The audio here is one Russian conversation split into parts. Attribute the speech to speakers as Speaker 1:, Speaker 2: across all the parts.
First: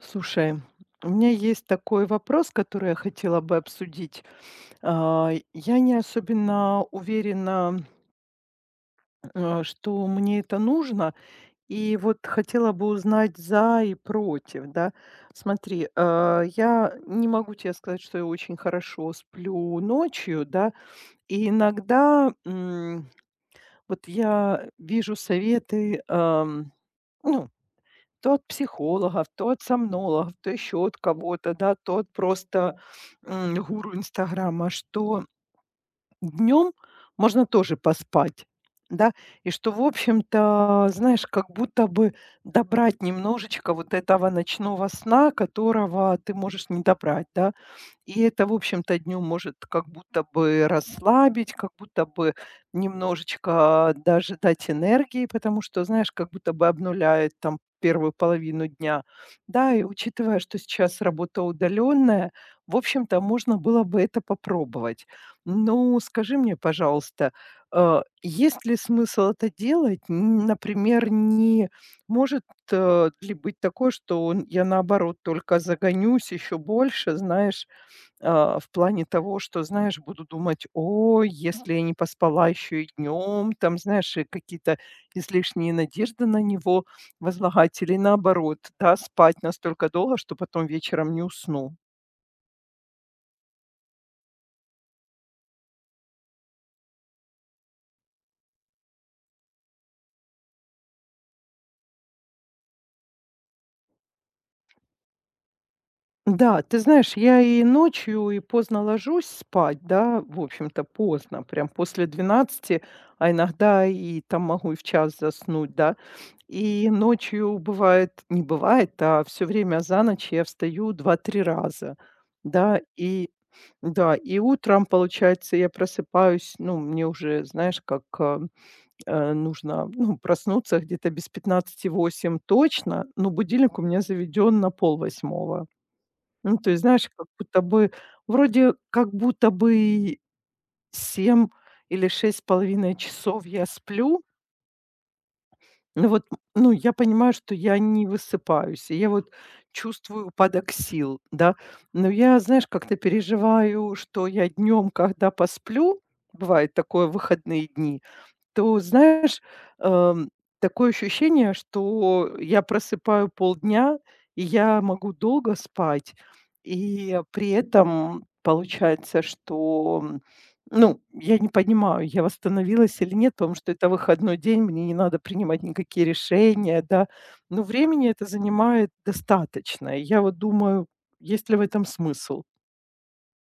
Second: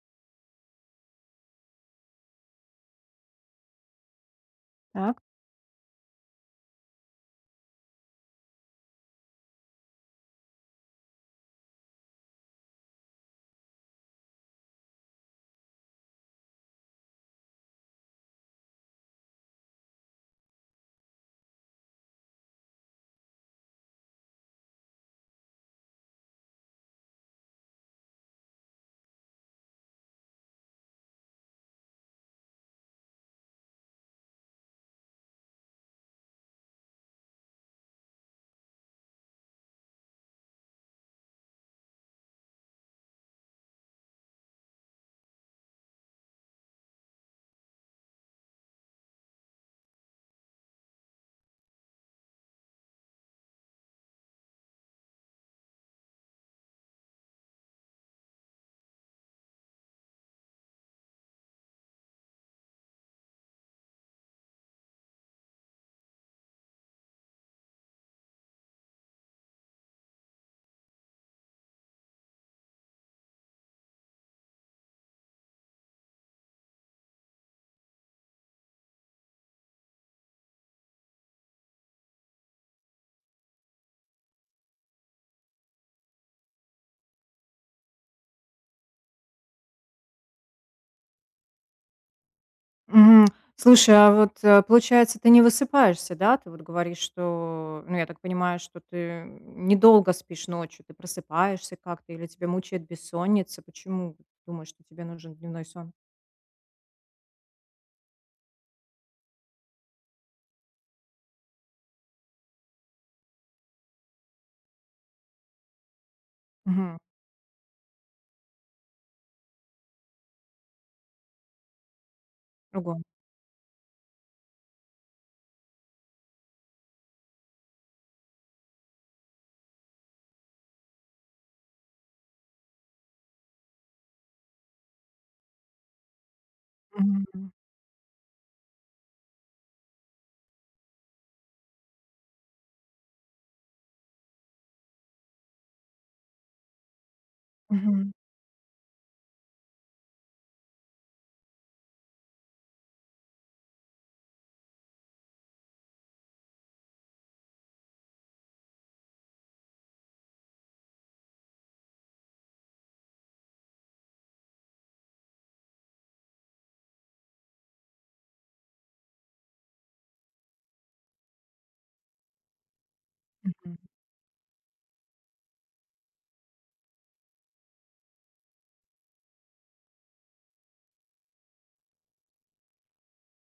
Speaker 1: Слушай, у меня есть такой вопрос, который я хотела бы обсудить.
Speaker 2: Так.
Speaker 1: Я не особенно уверена, что мне это нужно, и вот хотела бы узнать за и против, да. Смотри, я не могу тебе сказать, что я очень хорошо сплю ночью, да, и иногда вот я вижу советы, ну, то от психологов, то от сомнологов, то еще от кого-то, да, то от просто гуру Инстаграма, что днем можно тоже поспать, да, и что, в общем-то, знаешь, как будто бы добрать немножечко вот этого ночного сна, которого ты можешь не добрать, да, и это, в общем-то, днем может как будто бы расслабить, как будто бы немножечко даже дать энергии, потому что, знаешь, как будто бы обнуляет там первую половину дня. Да, и учитывая, что сейчас работа удаленная, в общем-то, можно было бы это попробовать. Ну, скажи мне, пожалуйста, есть ли смысл это делать? Например, не может ли быть такое, что я наоборот только загонюсь еще больше, знаешь, в плане того, что, знаешь, буду думать, о, если я не поспала еще и днем, там, знаешь, и какие-то излишние надежды на него возлагать, или наоборот, да, спать настолько долго, что потом вечером не усну.
Speaker 2: Мгм. Слушай, получается, ты не высыпаешься, да? Ты вот говоришь, что, ну, я так понимаю, что ты недолго спишь ночью, ты просыпаешься как-то или тебя мучает бессонница? Почему ты думаешь, что тебе нужен дневной сон?
Speaker 1: Да, ты знаешь, я и ночью, и поздно ложусь спать, да, в общем-то, поздно, прям после 12, а иногда и там могу и в час заснуть, да. И
Speaker 2: Мгм.
Speaker 1: ночью бывает, не бывает, а все время за ночь я встаю 2-3 раза, да,
Speaker 2: Другой.
Speaker 1: и да, и утром, получается, я просыпаюсь, ну, мне уже, знаешь, как нужно, ну, проснуться где-то без 7:45 точно, но будильник у меня заведен на пол, ну, то есть, знаешь,
Speaker 2: Мгм.
Speaker 1: как
Speaker 2: Мгм.
Speaker 1: будто бы, вроде как будто бы 7 или 6,5 часов я сплю, но вот, ну, я понимаю, что я не
Speaker 2: Мгм.
Speaker 1: высыпаюсь, и я вот чувствую упадок сил, да. Но я, знаешь, как-то переживаю, что я днем, когда посплю, бывает такое в выходные дни, то знаешь, эм, такое ощущение, что я просыпаю полдня, и я могу долго спать. И при этом получается, что, ну, я не понимаю, я восстановилась или нет, потому что это выходной день, мне не надо принимать никакие решения, да. Но времени это занимает достаточно. И я вот думаю, есть ли в этом смысл?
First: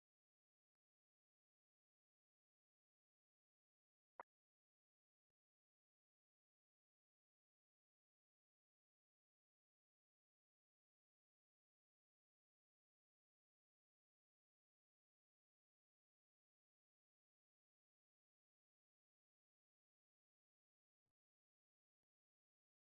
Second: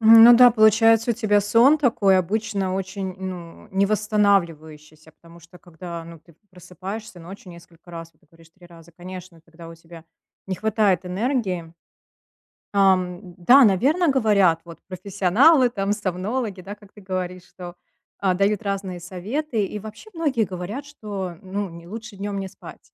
Speaker 2: Мгм. Ну да, получается, у тебя сон такой обычно очень, ну, невосстанавливающийся, потому что когда, ну, ты просыпаешься ночью несколько раз, вот ты говоришь 3 раза, конечно, тогда у тебя не хватает энергии. Да, наверное, говорят вот профессионалы, там, сомнологи, да, как ты говоришь, что, дают разные советы. И вообще многие говорят, что, ну, не лучше днем не спать.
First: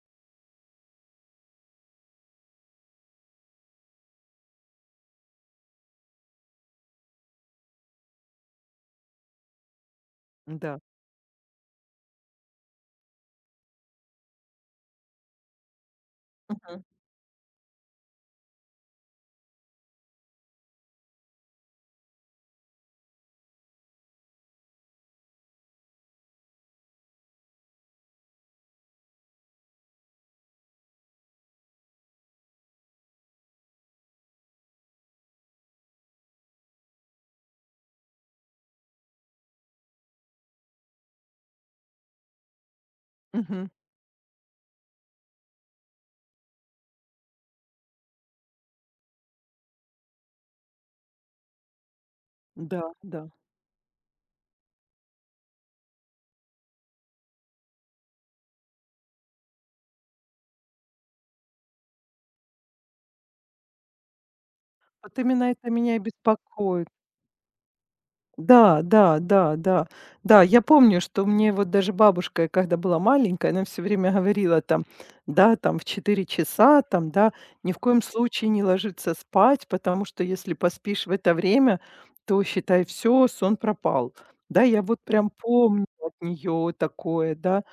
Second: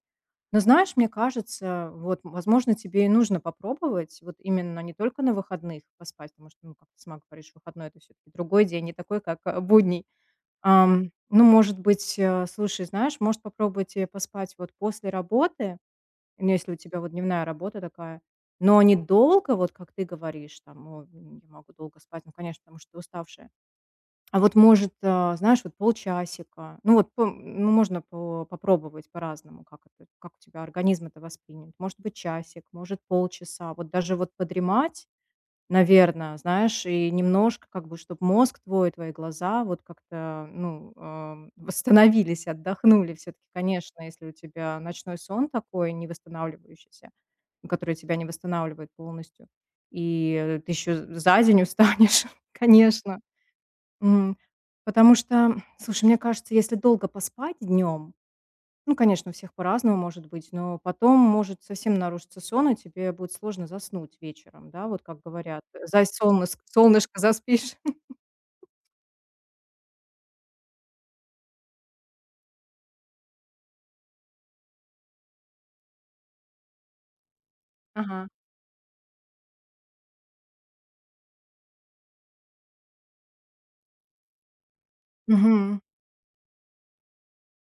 Speaker 2: Но знаешь, мне кажется, вот, возможно, тебе и нужно попробовать вот именно не только на выходных поспать, потому что, ну, как ты сама говоришь, выходной — это все таки другой день, не такой, как, будний.
Speaker 1: Да.
Speaker 2: Ну, может быть, слушай, знаешь, может попробовать, поспать вот после работы. Ну, если у
Speaker 1: Мгм.
Speaker 2: тебя вот дневная работа такая. Но недолго, вот как ты говоришь, там, о, я могу долго спать, ну, конечно, потому что ты уставшая. А вот, может, знаешь, вот полчасика. Ну, вот, можно по попробовать по-разному, как это, как у тебя организм это воспримет. Может быть, часик, может, полчаса. Вот даже вот подремать, наверное, знаешь, и немножко как бы, чтобы мозг твой, твои глаза вот как-то, ну, восстановились, отдохнули. Все-таки,
Speaker 1: Мгм.
Speaker 2: конечно, если у тебя ночной сон такой невосстанавливающийся, которые тебя не восстанавливают полностью. И ты еще за день устанешь,
Speaker 1: Да,
Speaker 2: конечно.
Speaker 1: да.
Speaker 2: М. Потому что, слушай, мне кажется, если долго поспать днем, ну, конечно, у всех по-разному может быть, но потом может совсем нарушиться сон, и тебе будет сложно заснуть вечером, да, вот как
Speaker 1: Вот именно
Speaker 2: говорят:
Speaker 1: это меня и
Speaker 2: за солнышко
Speaker 1: беспокоит.
Speaker 2: солнышко, заспишь".
Speaker 1: Да, да, да, да. Да, я помню, что мне вот даже бабушка, когда была маленькая, она все время говорила там, да, там в 4 часа, там, да, ни в коем
Speaker 2: Ага.
Speaker 1: случае не ложиться спать, потому что если поспишь в это время, то считай все, сон пропал. Да, я вот прям
Speaker 2: Мгм.
Speaker 1: помню от нее такое, да.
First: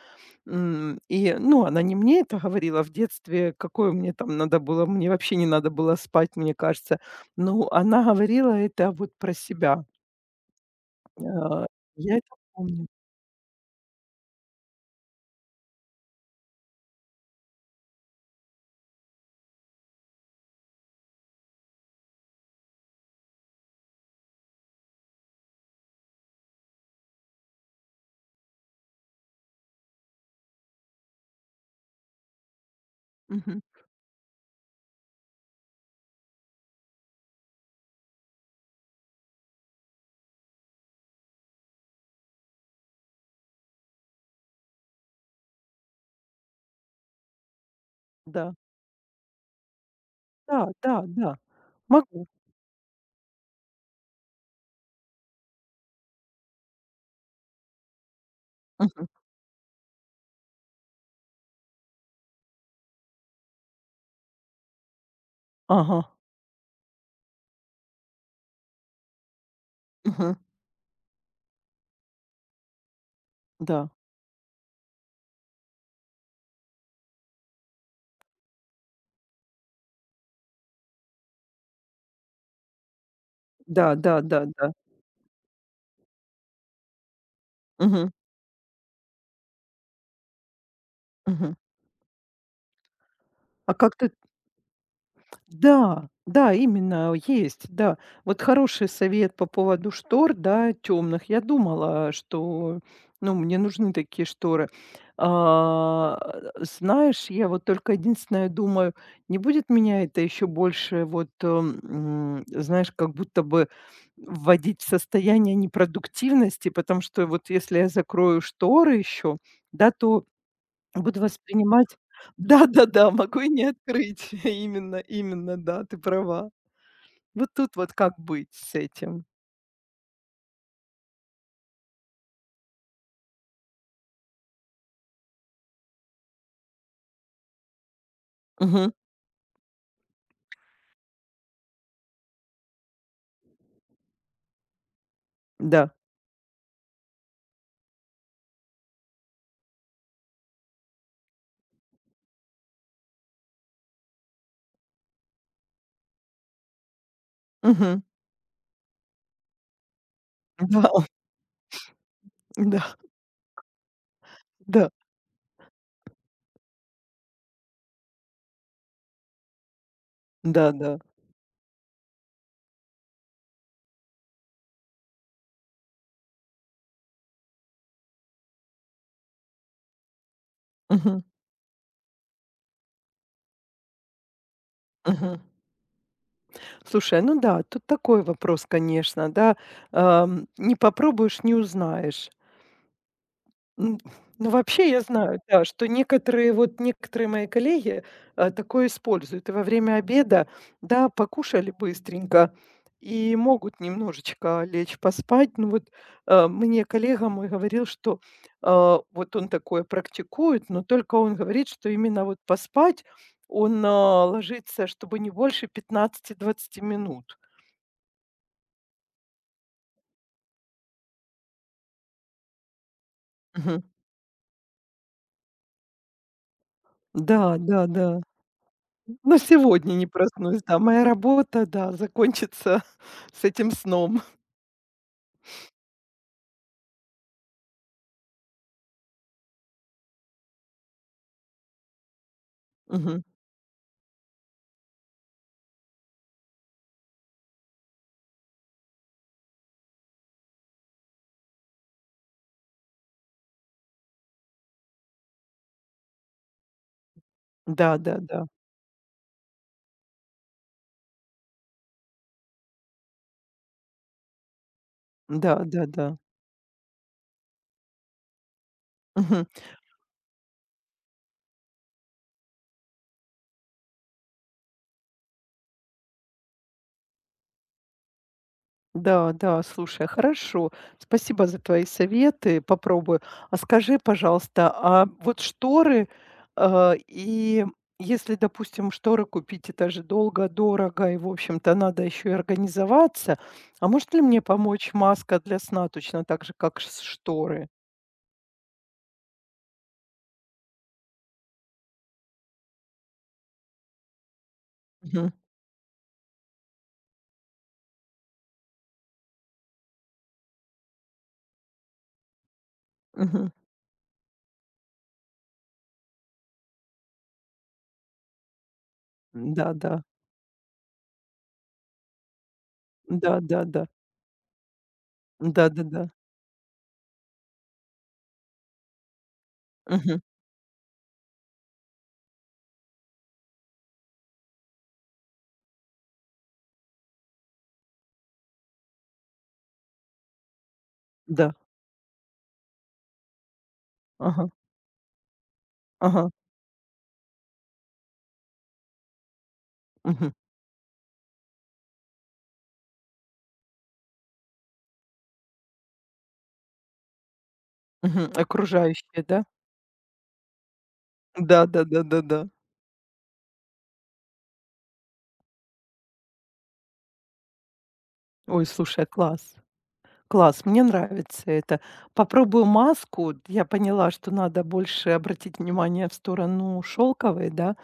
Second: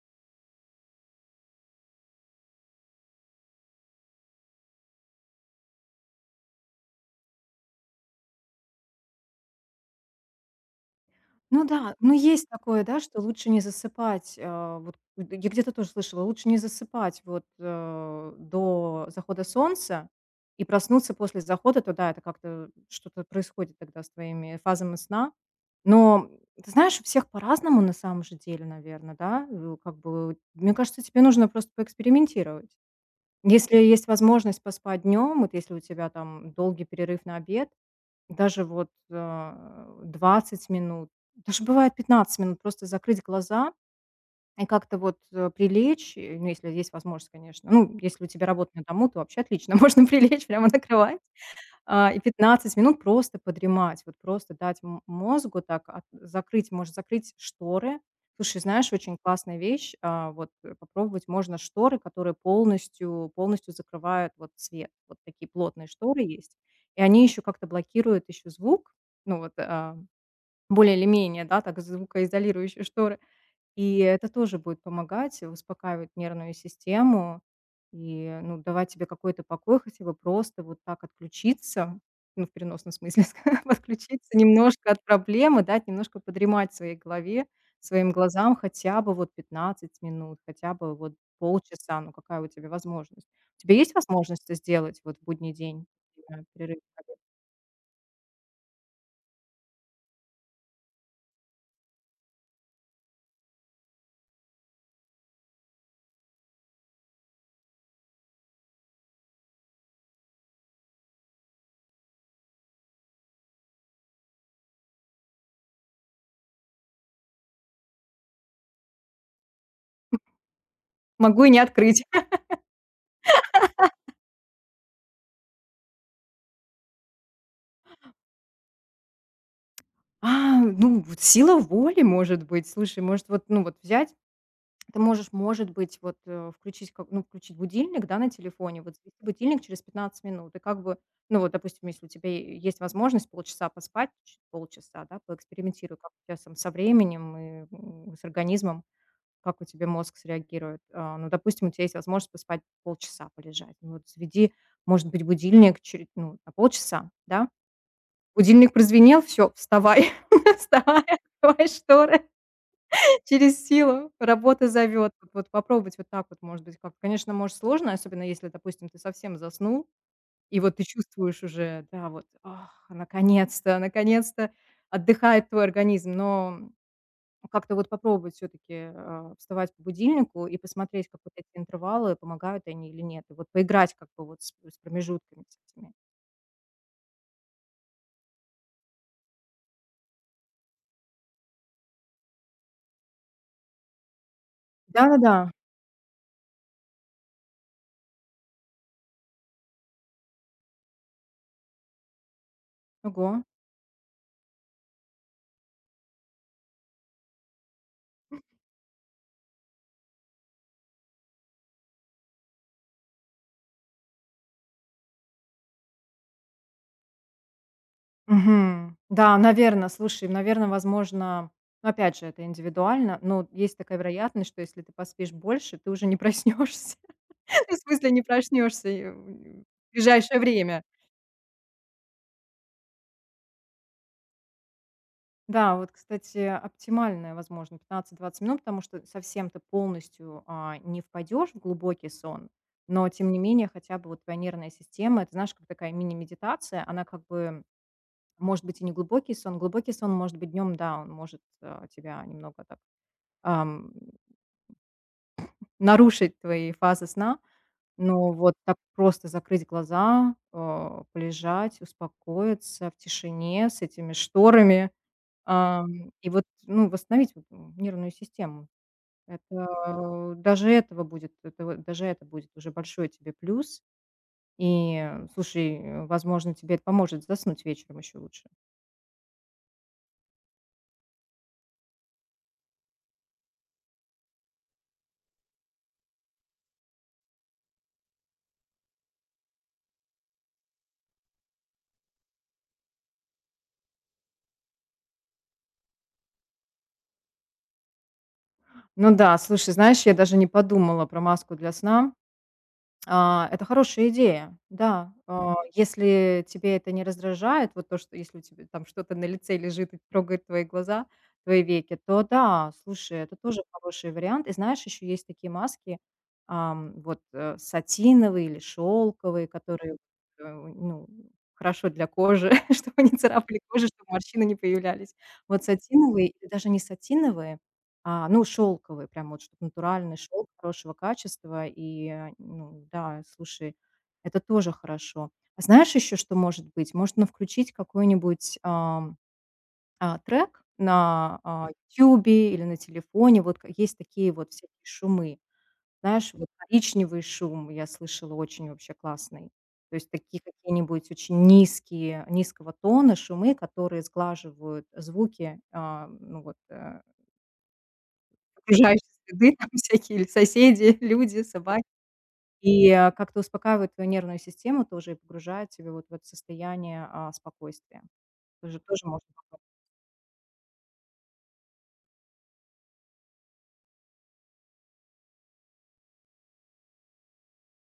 Speaker 1: И, ну, она не мне это говорила в детстве, какое мне там надо было, мне вообще не надо было спать, мне кажется. Но она говорила это вот про себя.
Speaker 2: Ну
Speaker 1: А,
Speaker 2: да, ну
Speaker 1: я это
Speaker 2: есть такое,
Speaker 1: помню.
Speaker 2: да, что лучше не засыпать. Вот я где-то тоже слышала, лучше не засыпать вот до захода солнца и проснуться после захода туда. Это как-то что-то происходит тогда с твоими фазами сна. Но ты знаешь, у всех по-разному на самом же деле, наверное, да. Как бы мне кажется, тебе нужно просто поэкспериментировать.
Speaker 1: Мгм.
Speaker 2: Если есть возможность поспать днем, вот если у тебя там долгий перерыв на обед, даже вот, 20 минут, даже бывает 15 минут просто закрыть глаза и как-то вот, прилечь, ну, если есть возможность, конечно. Ну, если у тебя
Speaker 1: Да,
Speaker 2: работа на дому, то вообще отлично, можно прилечь
Speaker 1: да,
Speaker 2: прямо на
Speaker 1: да,
Speaker 2: кровать
Speaker 1: да,
Speaker 2: и
Speaker 1: могу.
Speaker 2: 15 минут просто подремать, вот просто дать мозгу так от закрыть, может, закрыть шторы. Слушай, знаешь,
Speaker 1: Мгм.
Speaker 2: очень классная вещь, попробовать можно шторы, которые полностью закрывают вот свет. Вот такие плотные
Speaker 1: Ага.
Speaker 2: шторы есть, и они еще как-то блокируют еще звук. Ну вот,
Speaker 1: Мгм.
Speaker 2: более или менее, да, так звукоизолирующие шторы.
Speaker 1: Да,
Speaker 2: И это тоже будет помогать, успокаивать нервную систему и, ну, давать тебе какой-то покой, хотя бы просто вот так отключиться, ну, в переносном смысле, ска
Speaker 1: да, да,
Speaker 2: отключиться
Speaker 1: да, да.
Speaker 2: немножко от проблемы, дать немножко подремать своей голове,
Speaker 1: Мгм.
Speaker 2: своим глазам хотя бы вот 15 минут, хотя бы вот
Speaker 1: Мгм.
Speaker 2: полчаса. Ну, какая у тебя возможность? У тебя
Speaker 1: А
Speaker 2: есть
Speaker 1: как ты.
Speaker 2: возможность это сделать вот в будний день,
Speaker 1: Да, да,
Speaker 2: перерыв?
Speaker 1: именно, есть, да. Вот хороший совет по поводу штор, да, темных. Я думала, что, ну, мне нужны такие шторы. А, Знаешь, я вот только единственное думаю, не будет меня это еще больше вот, знаешь, как будто бы вводить в состояние непродуктивности, потому что вот если я закрою шторы еще, да, то буду
Speaker 2: Могу и не
Speaker 1: воспринимать.
Speaker 2: открыть.
Speaker 1: Да-да-да, могу и не открыть. Именно, именно, да, ты права. Вот тут вот как быть с этим?
Speaker 2: Ну, вот сила воли, может быть. Слушай, может, вот, ну, вот взять. Ты можешь, может быть, вот, включить как ну, включить будильник, да, на телефоне,
Speaker 1: Мгм.
Speaker 2: вот завести будильник через 15 минут. И как бы, ну, вот, допустим, если у тебя е есть возможность полчаса поспать, ч полчаса, да,
Speaker 1: Да.
Speaker 2: поэкспериментируй, как у тебя там со временем и, с организмом, как у тебя мозг среагирует. Ну, допустим, у тебя есть возможность поспать полчаса, полежать. Ну, вот заведи, может быть, будильник через, ну, на полчаса, да.
Speaker 1: Мгм.
Speaker 2: Будильник прозвенел, все, вставай,
Speaker 1: Да,
Speaker 2: вставай, открывай шторы.
Speaker 1: да,
Speaker 2: Через силу. Работа
Speaker 1: да,
Speaker 2: зовет. Вот вот попробовать вот так вот, может быть, как. Конечно, может, сложно, особенно если, допустим, ты совсем заснул, и вот ты
Speaker 1: да-да.
Speaker 2: чувствуешь уже, да, вот: "Ах, наконец-то, наконец-то отдыхает твой организм". Но как-то вот попробовать все таки вставать по будильнику и посмотреть, как
Speaker 1: Мгм,
Speaker 2: вот эти интервалы, помогают они или нет. И вот поиграть как бы вот с
Speaker 1: мгм.
Speaker 2: промежутками с этими.
Speaker 1: Слушай, ну да, тут такой вопрос, конечно, да. Не попробуешь- не узнаешь. М, ну, вообще, я
Speaker 2: Да-да-да.
Speaker 1: знаю, да, что некоторые, вот некоторые мои коллеги, такое используют. И во время обеда, да, покушали быстренько
Speaker 2: Ого.
Speaker 1: и могут немножечко лечь поспать. Ну, вот, мне коллега мой говорил, что, вот он такое практикует, но только он говорит, что именно вот поспать он, ложится, чтобы не больше 15-20 минут.
Speaker 2: Мгм. Да, наверно, слушай, наверно, возможно, ну, опять же, это индивидуально, но есть
Speaker 1: Мгм.
Speaker 2: такая вероятность, что если ты поспишь больше, ты уже не проснешься.
Speaker 1: Да,
Speaker 2: Ну, в
Speaker 1: да-да.
Speaker 2: смысле, не проснешься и
Speaker 1: Но
Speaker 2: в
Speaker 1: сегодня не
Speaker 2: ближайшее
Speaker 1: проснусь, да.
Speaker 2: время.
Speaker 1: Моя работа, да, закончится с этим сном.
Speaker 2: Да, вот, кстати, оптимальное, возможно, 15-20 минут, потому что совсем ты полностью, не впадешь в глубокий сон, но
Speaker 1: Мгм.
Speaker 2: тем не менее хотя бы вот твоя нервная система, это, знаешь, как такая мини-медитация, она как бы может быть и не глубокий сон. Глубокий сон может быть днем, да, он может, тебя немного так ам, нарушить твои фазы сна. Но
Speaker 1: Да-да-да.
Speaker 2: вот так просто закрыть глаза, полежать, успокоиться в тишине с этими шторами,
Speaker 1: Да-да-да.
Speaker 2: и вот, ну, восстановить вот, нервную систему.
Speaker 1: Мгм.
Speaker 2: Это даже этого будет, это вот даже это будет уже большой тебе плюс. И, слушай, возможно, тебе это поможет заснуть вечером еще лучше.
Speaker 1: Да, да, слушай, хорошо. Спасибо за твои советы, попробую. А скажи, пожалуйста, а вот шторы, и если, допустим, шторы купить, это же долго, дорого, и, в общем-то, надо еще и организоваться. А может ли мне помочь маска для сна точно так же, как ш шторы?
Speaker 2: Ну да, слушай, знаешь, я даже не подумала про маску для сна. Это хорошая идея, да.
Speaker 1: Мгм.
Speaker 2: Если тебе это не раздражает, вот то, что если у тебя там что-то на лице лежит и трогает твои глаза, твои веки, то да, слушай, это
Speaker 1: Мгм.
Speaker 2: тоже хороший вариант. И знаешь, еще есть такие маски, сатиновые или шелковые,
Speaker 1: Да,
Speaker 2: которые
Speaker 1: да.
Speaker 2: ну, хорошо для кожи, чтобы не
Speaker 1: Да,
Speaker 2: царапали
Speaker 1: да, да.
Speaker 2: кожу, чтобы морщины не появлялись. Вот
Speaker 1: Да-да-да.
Speaker 2: сатиновые или даже не сатиновые, ну, шелковый, прям вот, чтоб натуральный
Speaker 1: Мгм.
Speaker 2: шелк хорошего качества. И, ну да, слушай, это тоже хорошо. А знаешь еще, что может быть? Можно включить какой-нибудь, трек на,
Speaker 1: Да.
Speaker 2: "Ютубе" или на телефоне. Вот к Есть такие
Speaker 1: Ага,
Speaker 2: вот всякие шумы.
Speaker 1: ага.
Speaker 2: Знаешь, вот коричневый шум я слышала очень вообще классный. То есть
Speaker 1: Мгм,
Speaker 2: такие какие-нибудь очень низкие низкого тона шумы, которые сглаживают звуки, ну вот,
Speaker 1: мгм.
Speaker 2: окружающей
Speaker 1: Окружающие, да?
Speaker 2: среды, там всякие соседи, люди, собаки.
Speaker 1: Да-да-да-да-да.
Speaker 2: И, как-то успокаивает твою нервную систему тоже и погружает тебя вот в это состояние, спокойствия.
Speaker 1: Ой,
Speaker 2: Тоже
Speaker 1: слушай,
Speaker 2: тоже можно
Speaker 1: класс.
Speaker 2: попробовать,
Speaker 1: Класс, мне нравится это. Попробую маску. Я поняла, что надо больше обратить внимание в сторону шелковой, да,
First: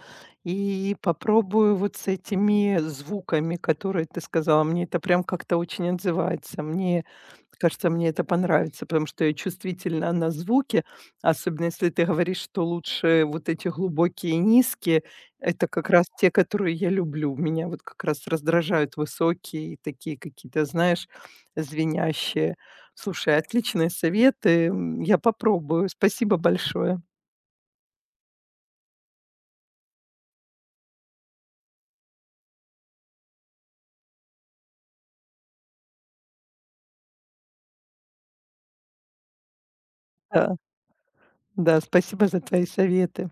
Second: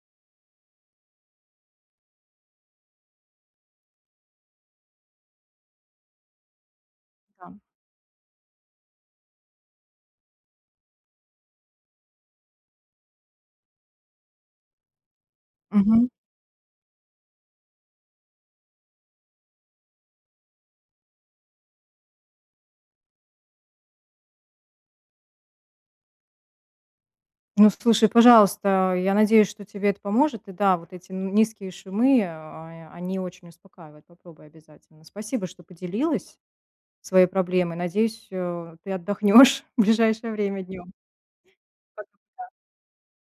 Speaker 1: и попробую вот с этими звуками, которые ты сказала. Мне это прям как-то очень отзывается. Мне
Speaker 2: да.
Speaker 1: кажется, мне это понравится, потому что я чувствительна на звуки, особенно если ты говоришь, что лучше вот эти глубокие и низкие. Это как раз
Speaker 2: Мгм.
Speaker 1: те, которые я люблю. Меня вот как раз раздражают высокие и такие какие-то, знаешь, звенящие. Слушай, отличные советы, я попробую. Спасибо большое.
Speaker 2: Ну, слушай, пожалуйста, я надеюсь, что тебе это поможет. И да, вот эти н низкие шумы, они очень успокаивают. Попробуй обязательно. Спасибо, что поделилась своей проблемой. Надеюсь, ты отдохнешь в ближайшее
Speaker 1: Да,
Speaker 2: время днем.
Speaker 1: да, спасибо за твои советы.